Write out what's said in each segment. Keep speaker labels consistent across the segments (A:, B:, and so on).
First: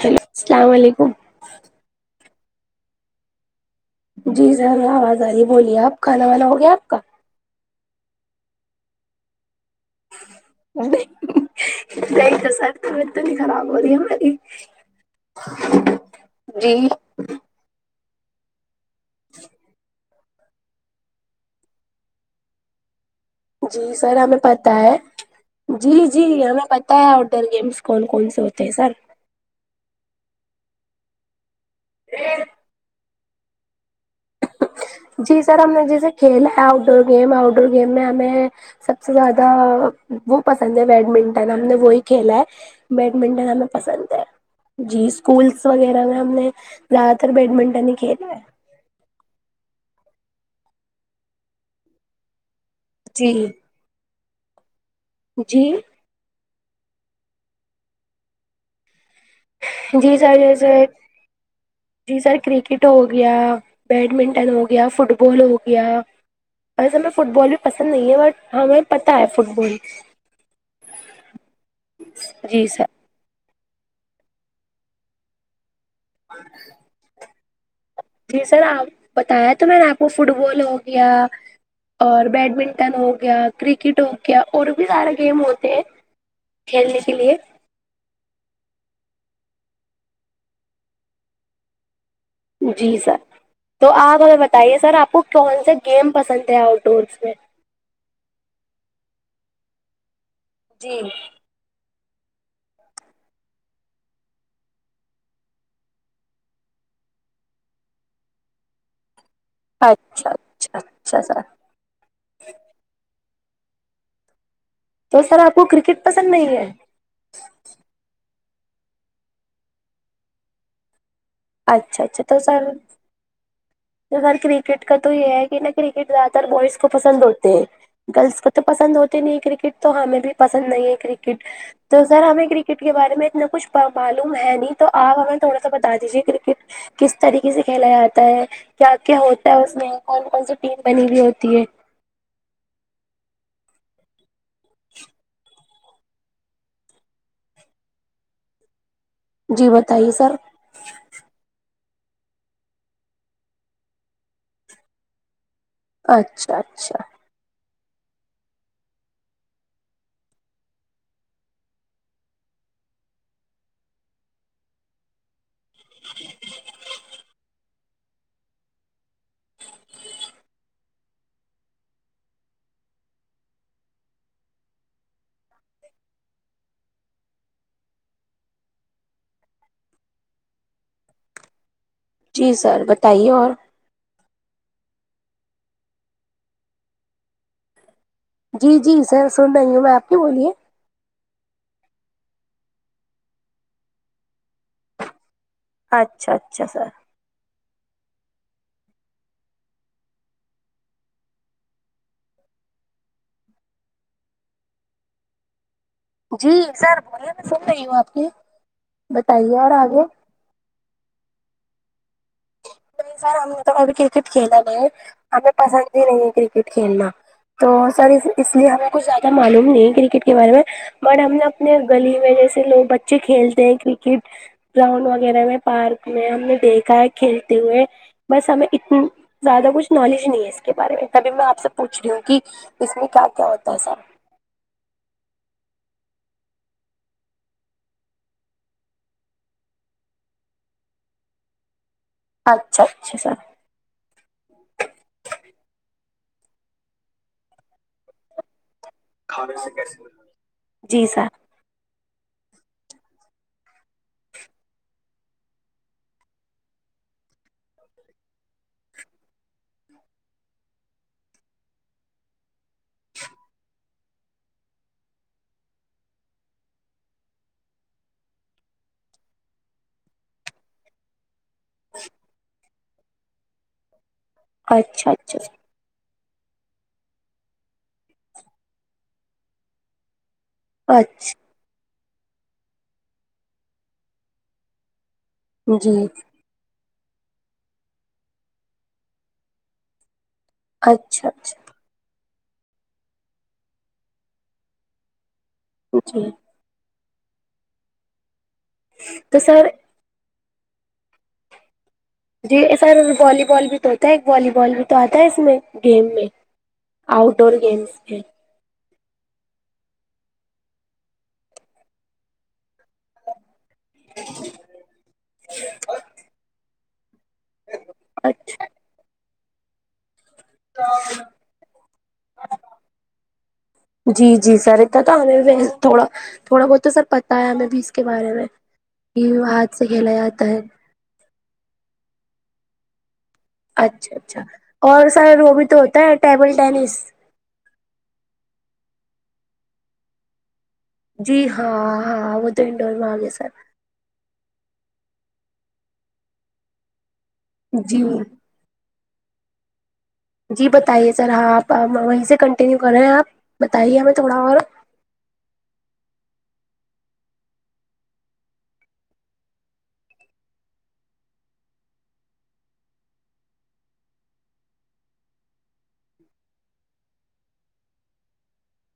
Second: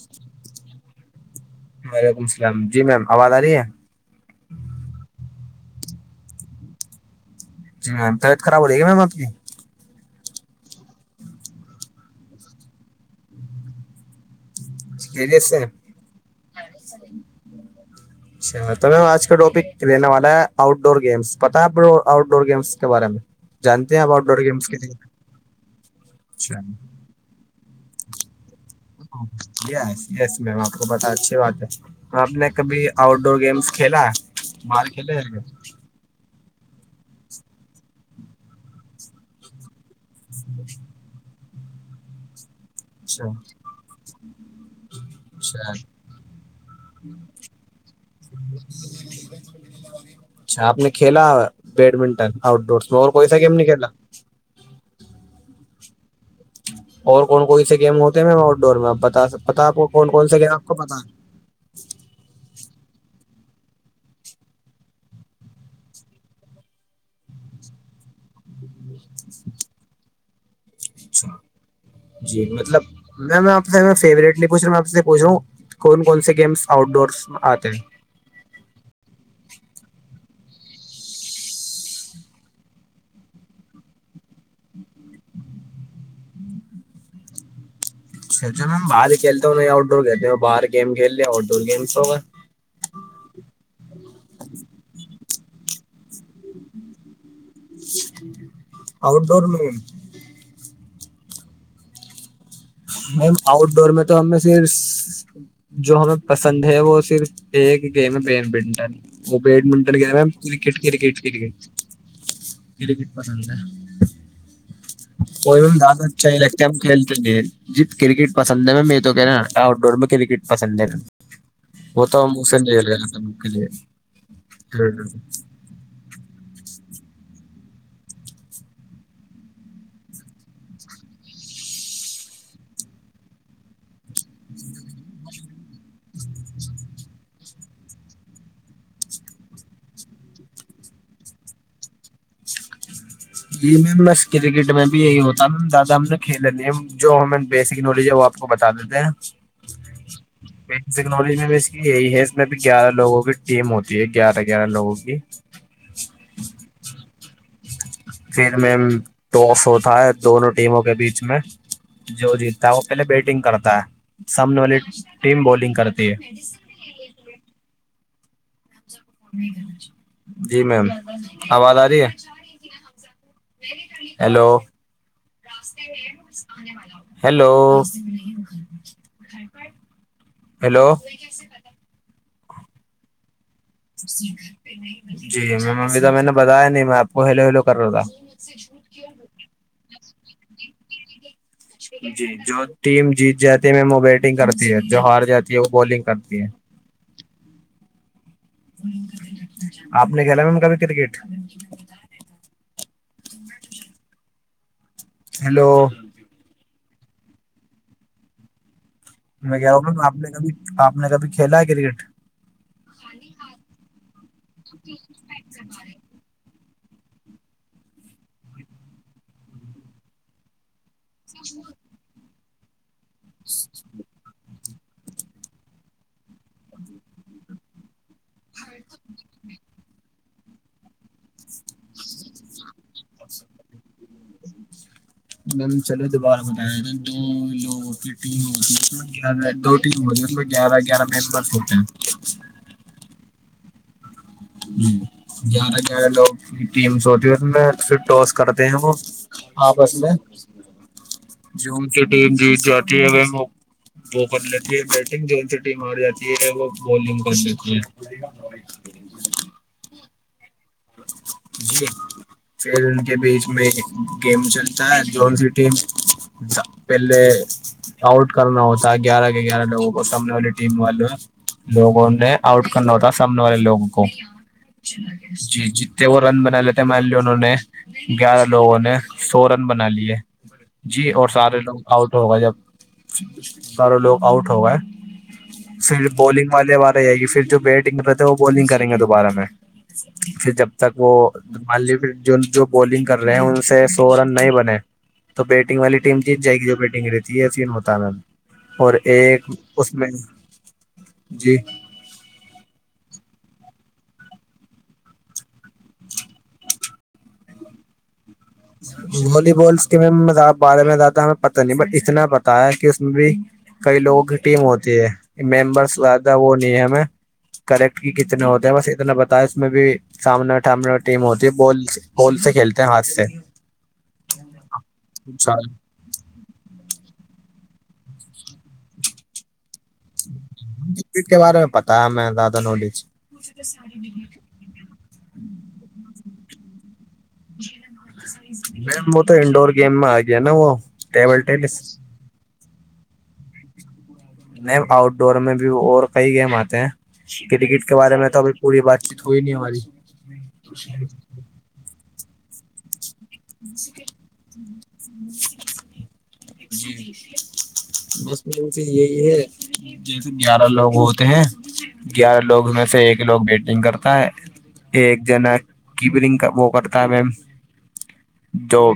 A: hello السلام علیکم
B: وعلیکم السلام جی میم آواز آ رہی ہے
A: جی سر ہم آواز آی بولیے آپ کھانا وانا ہو گیا آپ کا
B: جی میمبیعتراب ج گی میم آ کی
A: نہیں نہیں تو سر طبیعت نہیں خراب ہو رہی ہماری
B: کیریس ہیں
A: جی
B: اچھا تو میں آج کا ٹاپک لینے والا ہے آؤٹ ڈور گیمس پتہ آ آؤٹ ڈور گیمس کے بارے میں
A: جی
B: جانتے ہیں آپ
A: سر
B: آؤٹ ڈور
A: ہمیں
B: گیمس
A: پت
B: کے
A: ہے
B: لیے
A: جی جی
B: اچھا
A: ہمیں پت ہے ادھر گیمس کون کون سے ہوتے ہیں سر
B: یس یس میم آپ کو پتہ ہے اچھی بات ہے آپ نے کبھی آؤٹ ڈور گیمس کھیلا ہے باہر کھیلے ہیں
A: جی سر ہم نے جیسے کھیلا ہے outdoor game outdoor game میں ہمیں سب سے زیادہ وہ پسند ہے بیڈمنٹن ہم نے وہی کھیلا ہے
B: اچھا
A: بیڈمنٹن ہمیں پسند ہے جی اسکولس
B: اچھا
A: وغیرہ میں ہم نے زیادہ تر بیڈمنٹن ہی کھیلا ہے
B: اچھا آپ نے کھیلا ہو بیڈمنٹن آؤٹ ڈور مور
A: جی
B: پیسا کیم نہیں کلا
A: جی
B: اور کون کون سے گیم ہوتے ہیں میم آؤٹ ڈور میں آ بتاتا آپ کون
A: جی
B: کون
A: سر
B: سےا گیم آپ کو
A: جیسے
B: پتا
A: جی سر کرکٹ ہو گیا بیڈمنٹن ہو گیا فٹ بال ہو گیا ویسے ہمیں فٹ بال بھی پسند نہیں ہے بٹ ہمیں پتہ ہے فٹ بال
B: اچھا جی مطلب میں آپ سے فیورٹ نہیں پوچھ رہا میں آپ سے پوچھ رہا ہوں کون کون سے گیمس آؤٹ ڈورس میں آتے ہیں
A: جی سر آپ بتایا تو میں نے آپ کو فٹ بال ہو گیا اور بیڈمنٹن ہو گیا کرکٹ ہو گیا اور بھی سارا گیم ہوتے ہیں کھیلنے کے لیے
B: چل میم باہر کھیلتے ہو نہیں آؤٹ ڈور کھیتے ہو بر گیم کھیل لی آؤٹ ڈور گیمس ہوگا
A: جی سر تو آپ ہمیں بتائیے سر آپ کو کون سے گیم پسند ہیں آؤٹ ڈورس میں
B: آؤٹ ڈور
A: جی
B: میم آؤٹ ڈور میں تو ہمیں صرف جو ہمیں پسند ہے وہ صرف ایک گیم بیڈ منٹن وہ بیڈمنٹن کیا ہے میم
A: اچھا اچھا
B: کرکٹ کرکٹ
A: اچھا سر
B: کرکٹ کرکٹ پسند ہے
A: تو سر آپ
B: کوئی
A: کو
B: بھی
A: کرکٹ
B: دادا
A: پسند
B: چاہی ل
A: نہیں
B: [unintelligible]
A: ہے
B: کیم کلتے گے جی کرکٹ پسند ہے میں میں یہ تو کہ رہا آؤٹ ڈور میں کرکٹ پسند ہے
A: اچھا
B: وہ تو منہ سے نکل گیا [unintelligible] کے لیئے
A: ار کرکٹ کا تو یہ ہے کہ نا کرکٹ زیادہ تر بوائز کو پسند ہوتے ہیں گرلس کو تو پسند ہوتے نہیں کرکٹ تو ہمیں بھی پسند نہیں ہے کرکٹ تو سر ہمیں کرکٹ کے بارے میں اتنا کچھ معلوم ہے نہیں تو آپ ہمیں تھوڑا سا بتا دیجیے کرکٹ کس طریقے سے کھیلا جاتا ہے کیا کیا ہوتا ہے اس میں کون کون سی ٹیم بنی ہوئی ہوتی ہے
B: جی میم بس کرکٹ میں بھی یہی ہوتا میم زیادہ ہم نے کھیل جو ہم بیسک نالج ہے وہ آپ کو بتا دیتے ہیں
A: جی بتائیے سر
B: ٹیکنالوجی میں بھی اس کی یہی ہے اس میں بھی گیارہ لوگوں کی ٹیم ہوتی ہے گیارہ گیارہ لوگوں کی
A: اچھا اچھا
B: پھر مم ٹاس ہوتا ہے دونوں ٹیموں کے بیچ میں جو جیتتا ہے وہ پہلے بیٹنگ کرتا ہے سامنے والی ٹیم بالنگ کرتی ہے
A: [unintelligible]
B: جی میم آواز آ رہی ہے ہیلو ہیلو ہیلو
A: جی سر بتائیے اور
B: جی میں ممی تو میں نے بتایا نہیں میں آپ کو ہلو ہلو کر رہا تھا
A: جی جی سر سن رہی ہوں میں آپ کی بولیے
B: جی جو ٹیم جیت جاتی ہے مام وہ بیٹنگ کرتی ہے جو ہار جاتی وہ بالنگ
A: اچھا
B: کرتی ہے
A: اچھا سر
B: آپ نے کھیلا مام کبھی کرکٹ [inaudible] ہیلو
A: جی سر بولیے میں سن رہی ہوں آپ کے
B: میں
A: بتائیے
B: کہہ
A: اور
B: رہا ہوں میم
A: آگے
B: آپ نے کبھی آپ نے کبھی کھیلا ہے کرکٹ
A: نہیں سر ہملب ابھی کرکٹ کھیلا گ ہمیں پسند ہی نہیں ہے کرکٹ کھیلنا تو سر اس لیے ہمیں کچھ زیادہ معلوم نہیں کرکٹ کے بارے میں اور ہم نے اپنے گلی میں جیسے لوگ بچے کھیلتے ہیں کرکٹ گراؤنڈ وغیرہ میں پارک میں ہم نے دیکھا ہے کھیل ہوئے بس ہمیں اتنی زیادہ کچھ نالج نہیں ہے اس کے بارے میں تبھی میں آپ سے پوچھ رہی ہوں کہ اس میں کیا کیا ہوتا ہے سر
B: میں نے چلو دوبارہ بتایا دولت گیارہ گیارہ ممبرس ہوتے ہیں
A: اچھا اچھا سر
B: گدہ گیارہ لوگ کی ٹیمس ہوتی ہے میں پھر ٹاس کرتے ہیں وہ آپس میں
A: جی سر
B: جون کی جیت جاتی ہے وہ وہ کر لیتی ہے بیٹنگ جو ان سے ٹیم آار جاتی ہے وہ بالنگ کر لیتی ہے جی نمی جی پھر ان کے بیچ میں گیم چلتا ہے جون سٹی پہلے آؤٹ کرنا ہوتا ہے گیارہ کے گیارہ لوگوں کو سامنے والی ٹیم والے لوگوں نے آؤٹ کرنا ہوتا سامنے والے لوگوں کو
A: اچھا اچھا
B: جتے وہ رن بنالتے مار لی انوں نے گیارہ لوگوں نے سو رن بنا لیے جی اور
A: اچھا
B: سارے لوگ آؤٹ ہو گئے جب ساروں لوگ آؤٹ ہو گئے
A: جی
B: پھر بالنگ والے والار جائے گی پھر جو بیٹنگ رہتے ہے وہ بالنگ کریں گے دوبارہ میں پھر جب تک وہ
A: اچھا اچھا
B: مان لیے جو بالنگ کر رہے ہیں ان سے سو رن نہیں بنے تو بیٹ بیگ والی ٹیم
A: جی
B: جیت جائے گی جو بیٹنگ رہتی ہے پھر متع اور
A: تو
B: ایک
A: سر
B: نہیں جی
A: جی سر والی بال بھی تو ہوتا ہے ایک والی بال بھی تو آتا ہے اس میں گیم میں آؤٹ ڈور گیمس بھی
B: والی بال کے بارے میں زیادہ ہمیں پتہ نہیں بٹ اتنا پتاہ ہے کہ اس میں بھی کئی لوگوں کی ٹیم ہوتی ہے ممبرس زیادہ وہ نہیں ہے ہمیں کریکٹ کی کتنے
A: اچھا
B: ہوتے ہیں بس اتنا بتایا اس میں بھی سامنے ٹیم ہوتی ہے بال بال سے کھیلتے ہیں ہاتھ سے
A: جی جی سر ات تو ہمیں و تھوڑا تھوڑا بہت تو سر پتاہ ہے ہمیں بھی اس کے بارے میں کہ ہاتھ سے کھیلا جاتا ہے
B: کرکٹ کے بارے میں پتاہ ہے میں زیاادہ نالج
A: اچھا اچھا اور سر وہ بھی تو ہوتا ہے ٹیبل ٹینس
B: مم وہ تو انڈور گیم میں آ گیا نا وہ
A: جی
B: ٹیبل ٹینس
A: ہاں ہاں وہ تو انڈور میں آ گیا سر
B: نہیں آؤٹ ڈور میں بھی اور کئی گیم آتے ہیں کرکٹ کے
A: جی
B: بارے میں تو ابھی پوری بات چیت ہوئی نہیں ہماری
A: جی بتائیے سر آپ وہیں سے کنٹینیو کر رہے ہیں آپ
B: [inaudible]
A: بتائیے ہمیں تھوڑا اور
B: بس سے یہی ہے جیسے گیارہ لوگ ہوتے ہیں گیارہ لوگ میں سے ایک لوگ بیٹنگ کرتا ہے ایک جنا کیبرنگ وہ کرتا ہے میم جو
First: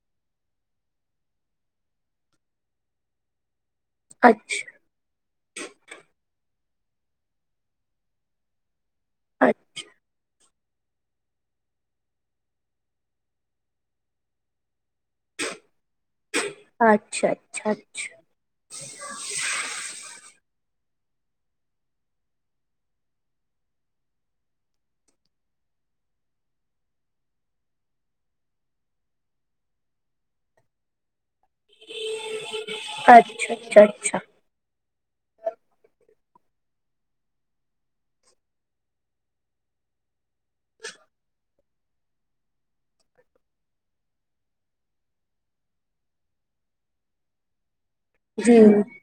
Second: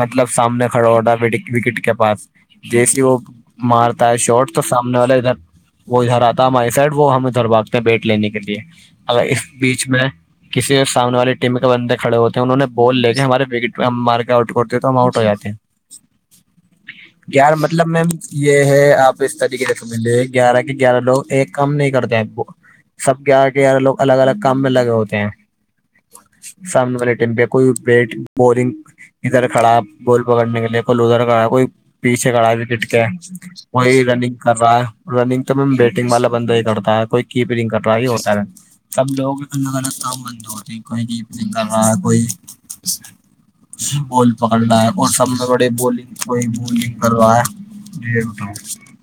B: مطلب سامنے کھڑا ہوتا وکٹ کے پاس جیسے وہ مارتا ہے شارٹ تو
A: اچھا
B: ہمنے والا ادھر وہ ادھر آتا ہے ہماری سائڈ وہ ہم ادھر بھگتے ہیں بیٹ لینے کے لیے اگر اس بیچ میں کسی سامنے والی ٹیم کے بندے کھڑے ہوتے ہیں انہوں نے بول لے کے ہمارے وکٹ ہم مار کے آؤٹ کرتے ہیں تو ہم آؤٹ ہو جاتے ہیں
A: اچھا
B: گیار
A: اچھا
B: مطلب میں
A: اچھا
B: یہ ہے آپ اس طریقے سے سمجھ ل گیارہ کے گیارہ لوگ ایک کام نہیں کرتے آپ کو سب گیارہ گیارہ لوگ الگ الگ کام میں لگے ہوتے ہیں سامنے والے ٹیم پہ کوئی پٹ بورنگ ادھر کھڑا گول پکڑنے کے لیے کو لوزر کھڑا کوئی پیچھے کڑا د ٹٹ کے
A: اچھا اچھا
B: کوئی
A: اچھا
B: رنگ کر رہا ہے رننگ تو م بیٹنگ والا بندہ ہی کرتا ہے کوئی کیپرنگ کر رہا ہے کہ ہوتا ہے تب لوگ الگ الگ کام بند ہوتے ہیں کوئی جیپ نکل رہا ہے کوئی بال پکال رہا ہے اور سب بڑے بالنگ کوئی بولنگ کروا ہے جی بتائیں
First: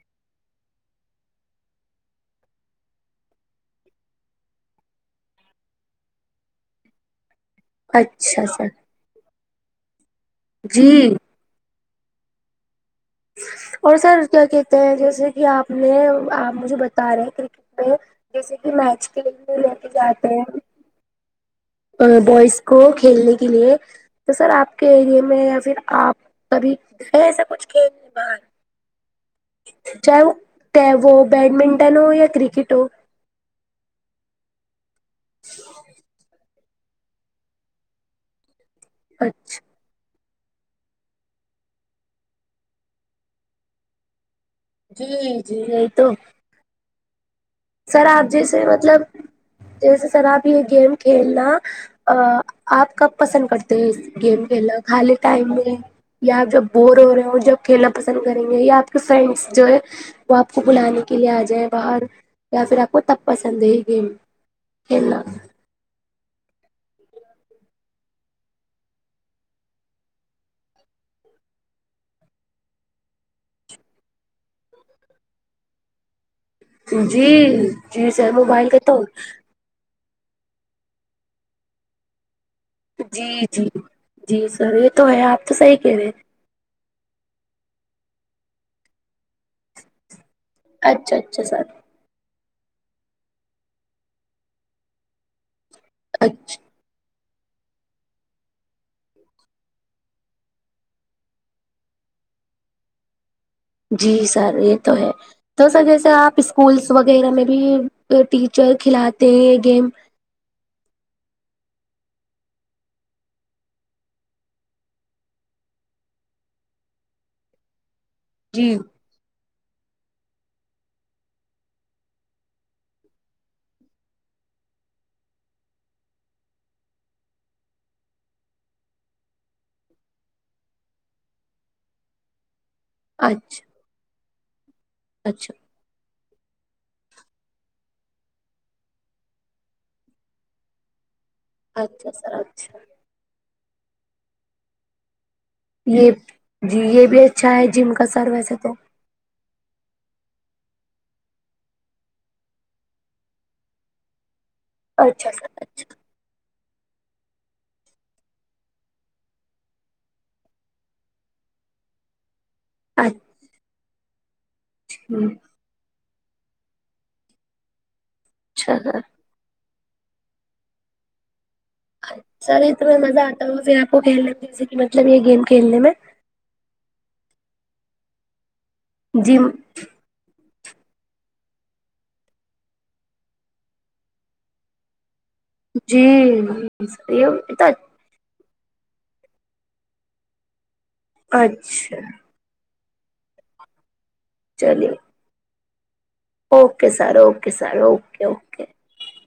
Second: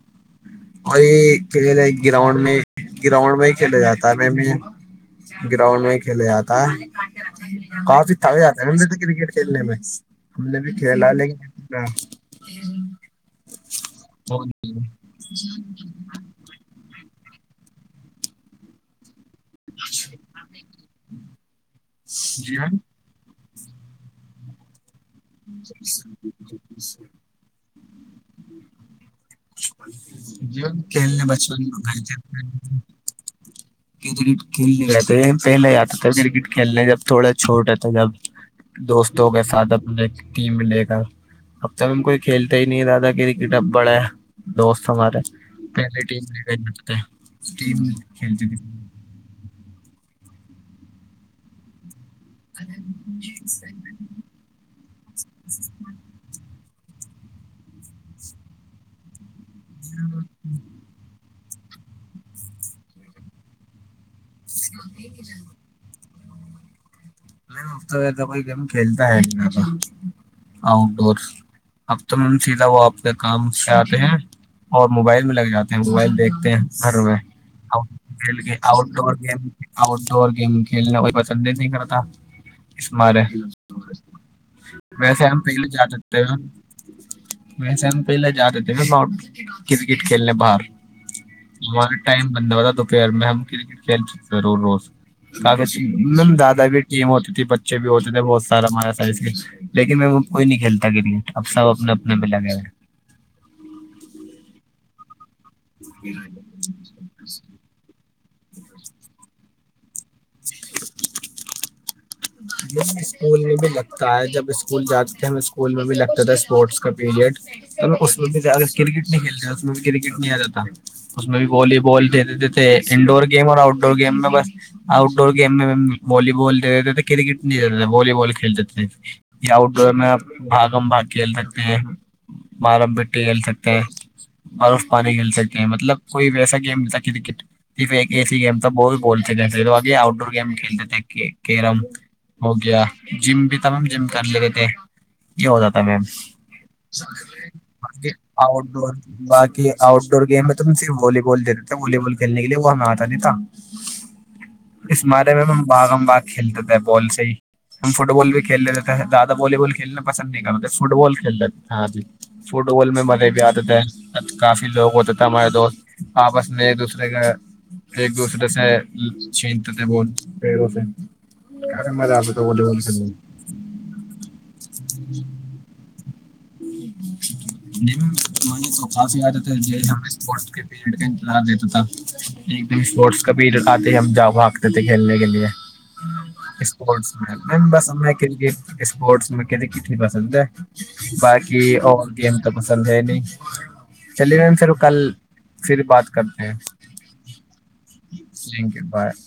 B: اوری کھیل ل گراؤنڈ میں گراؤنڈ میں کھیلا جاتا ہے میں گراؤنڈ میں کھیلا جاتا ہے کافی تھاے
A: اچھا
B: آتے
A: سر
B: ن کرکٹ کھیلنے میں ہم نے بھی
A: جی
B: کھیلا لیکن ہوں
A: اور سر کیا کہتے ہیں جیسے کہ آپ آپ مجھے بتا رہے ہیں کرکٹ میں جیسے کہ میچ کے لیے لے کے
B: اچھی
A: جاتے ہیں بوائز کو کھیلنے کے لیے تو سر آپ کے ایری میں یا پھر آپ کبھی ہے ایسا کچھ کھیلنے باہر چاہے
B: جیون
A: وہ و ہو
B: کھیلنے بچپن میں
A: بیڈمنٹن
B: گئے
A: ہو یا
B: تھے
A: کرکٹ ہو
B: کرکٹ کھیلنے رہ تھ پہلے ہی آتا تھا کرکٹ کھیلنے جب تھوڑا چھوٹ تھا جب دوستوں کے
A: اچھا
B: ساتھ اپ ٹیم انڈیا کا اب تک کوئی کھیلتا ہی نہیں رہ تھا کرکٹب بڑا دوست ہمارے
A: جی جی یہی
B: پہلی
A: تو
B: ٹیمٹتے
A: سر آپ جیسے مطلب جیسے سر آپ یہ گیم کھیلنا آپ کب پسند کرتے ہیں اس گیم کھیلنا خالی ٹائم میں یا جب بور ہو رہے ہیں اور جب کھیلنا پسند کریں گے یا آپ کے فرینڈس جو ہے وہ آپ کو بلانے کے لیے آ جائیں باہر یا پھر آپ کو تب پسند ہے گیم کھیلنا
B: [unintelligible] نہیں اب تو ایسا کوئی گیم کھیلتا ہےا آؤٹ ڈور اب تو مم سیدھا وہ اپنے کام سے آتے ہیں اور موبائل میں لگ جاتے ہیں موبائل دیکھ گھر میں
A: جی
B: آ
A: جی سر
B: کھیل کے
A: موبائل کا
B: آؤٹ
A: تو
B: door game outdoor game کھیلنا کوئی پسند ہی نہیں کرتا اسار
A: جی جی جی سر یہ تو ہے
B: ویسے ہم
A: آپ تو
B: پہلے
A: صحیح
B: جا
A: کہہ رہے
B: سکتے ہیں ویسے ہم پہلے جا رہے تھے ب کرکٹ کھیلنے باہر
A: ہیں اچھا اچھا سر
B: ہمارے ٹائم بند ہوتا تو پہار میں ہم کرکٹ کھیل چکتے تھے ر روزفی
A: اچھا
B: دادا بھی یم ہوتی تھی بچے بھی ہوتے تھے بہت سارا ہمارا سائز کے لیکن میں وہ کوئی نہیں کھیلتا کرکٹ اب سب اپنے اپنے پہ لگے ہیں
A: جی سر یہ تو ہے تو سر جیسے آپ اسکولس وغیرہ میں بھی ٹیچر کھلاتے ہیں یہ گیم
B: [unintelligible] ج اسکول میں بھی لگتا ہے جب اسکول جاتے تھے ہمیں اسکول میں بھی لگتا تھا اسپورٹس کا پیریڈ اس بھی
A: جی
B: کرکٹ نہیں کھیلتے ہیں اس میں ککٹ نہیں آ جاتا اس میں بھی والی بال د دیتے تھے انڈور گیم اور آؤٹ ڈور گیم میں بس آؤٹ ڈور گیم میںی بال دے دیتے تھے کرکٹ نہیں تھ والی بال کھیلتے تھے یہ آؤٹ ڈور ن بام باگ کل سکتے ہیں بارم بی ک کھیل سکتے
A: اچھا
B: ہیں برف پانی کھیل
A: اچھا
B: سکتے ہیں مطلب کوئی بھی ایسا گیم ہوتا کرکٹ صرف ایک ای سسی گیم تو وہ بھی بولتے جے تو آگے آؤٹ ڈور گیم کھیلتے تھے ایک
A: اچھا سر اچھا
B: یا جم بھی تمام جم کر لگئے تھے یہ ہو جات تھا میم
A: یہ جی یہ بھی اچھا ہے جم کا سر ویسے
B: آٹ
A: تو
B: ڈ باقی آؤٹ ڈور گیم میں تم صرف والی بال دیتے تھ والی بال کھیلنے کے لیے وہ ہمیں آتا نہیں تھا اس
A: اچھا
B: مارے میں
A: سر
B: باغ ہم باغ کھیلتے تھے بال سے ہی ہم فٹ بال بھی کھیل لیتے تھ ہیں زیادہ والی بال کھیلنا پسند نہیں کرتے فٹ بال کھیل دیتے ہاں جی فٹ بال میں
A: اچھا
B: مزے بھی آتے تھے کافی لوگ ہوتا
A: اچھا
B: تھے ہمارے دوست آپس میں ایک دوسرے کے ایک دوسرے سے
A: سر
B: چتا بول پیرو سے کافی مزہ آتا تھا
A: اچھا
B: والی
A: یہ
B: بال
A: تو میں
B: کھیلنے
A: مزہ آتا ہوں پھر آپ کو کھیل مز مطلب یہ گیم کھیلنے میں
B: نہیں تو کافی عادت
A: جم
B: ہے کا انتظار دیتا تھا ایک دم اسپورٹس کا بھی راتتے ہم جاگ بھاگتے تھے کھیلنے کے لیے
A: جی
B: اسپٹس
A: یہ
B: م بس
A: اچھا
B: کرکٹ اسپورٹس میں ک کھ نہیں کرا سکتا باقی آ گیم تو پسند ہے ہی نہیں چلیے میم پھر کل پھر بات کر
A: okay sir okay sir okay okay
B: لیں گے بائے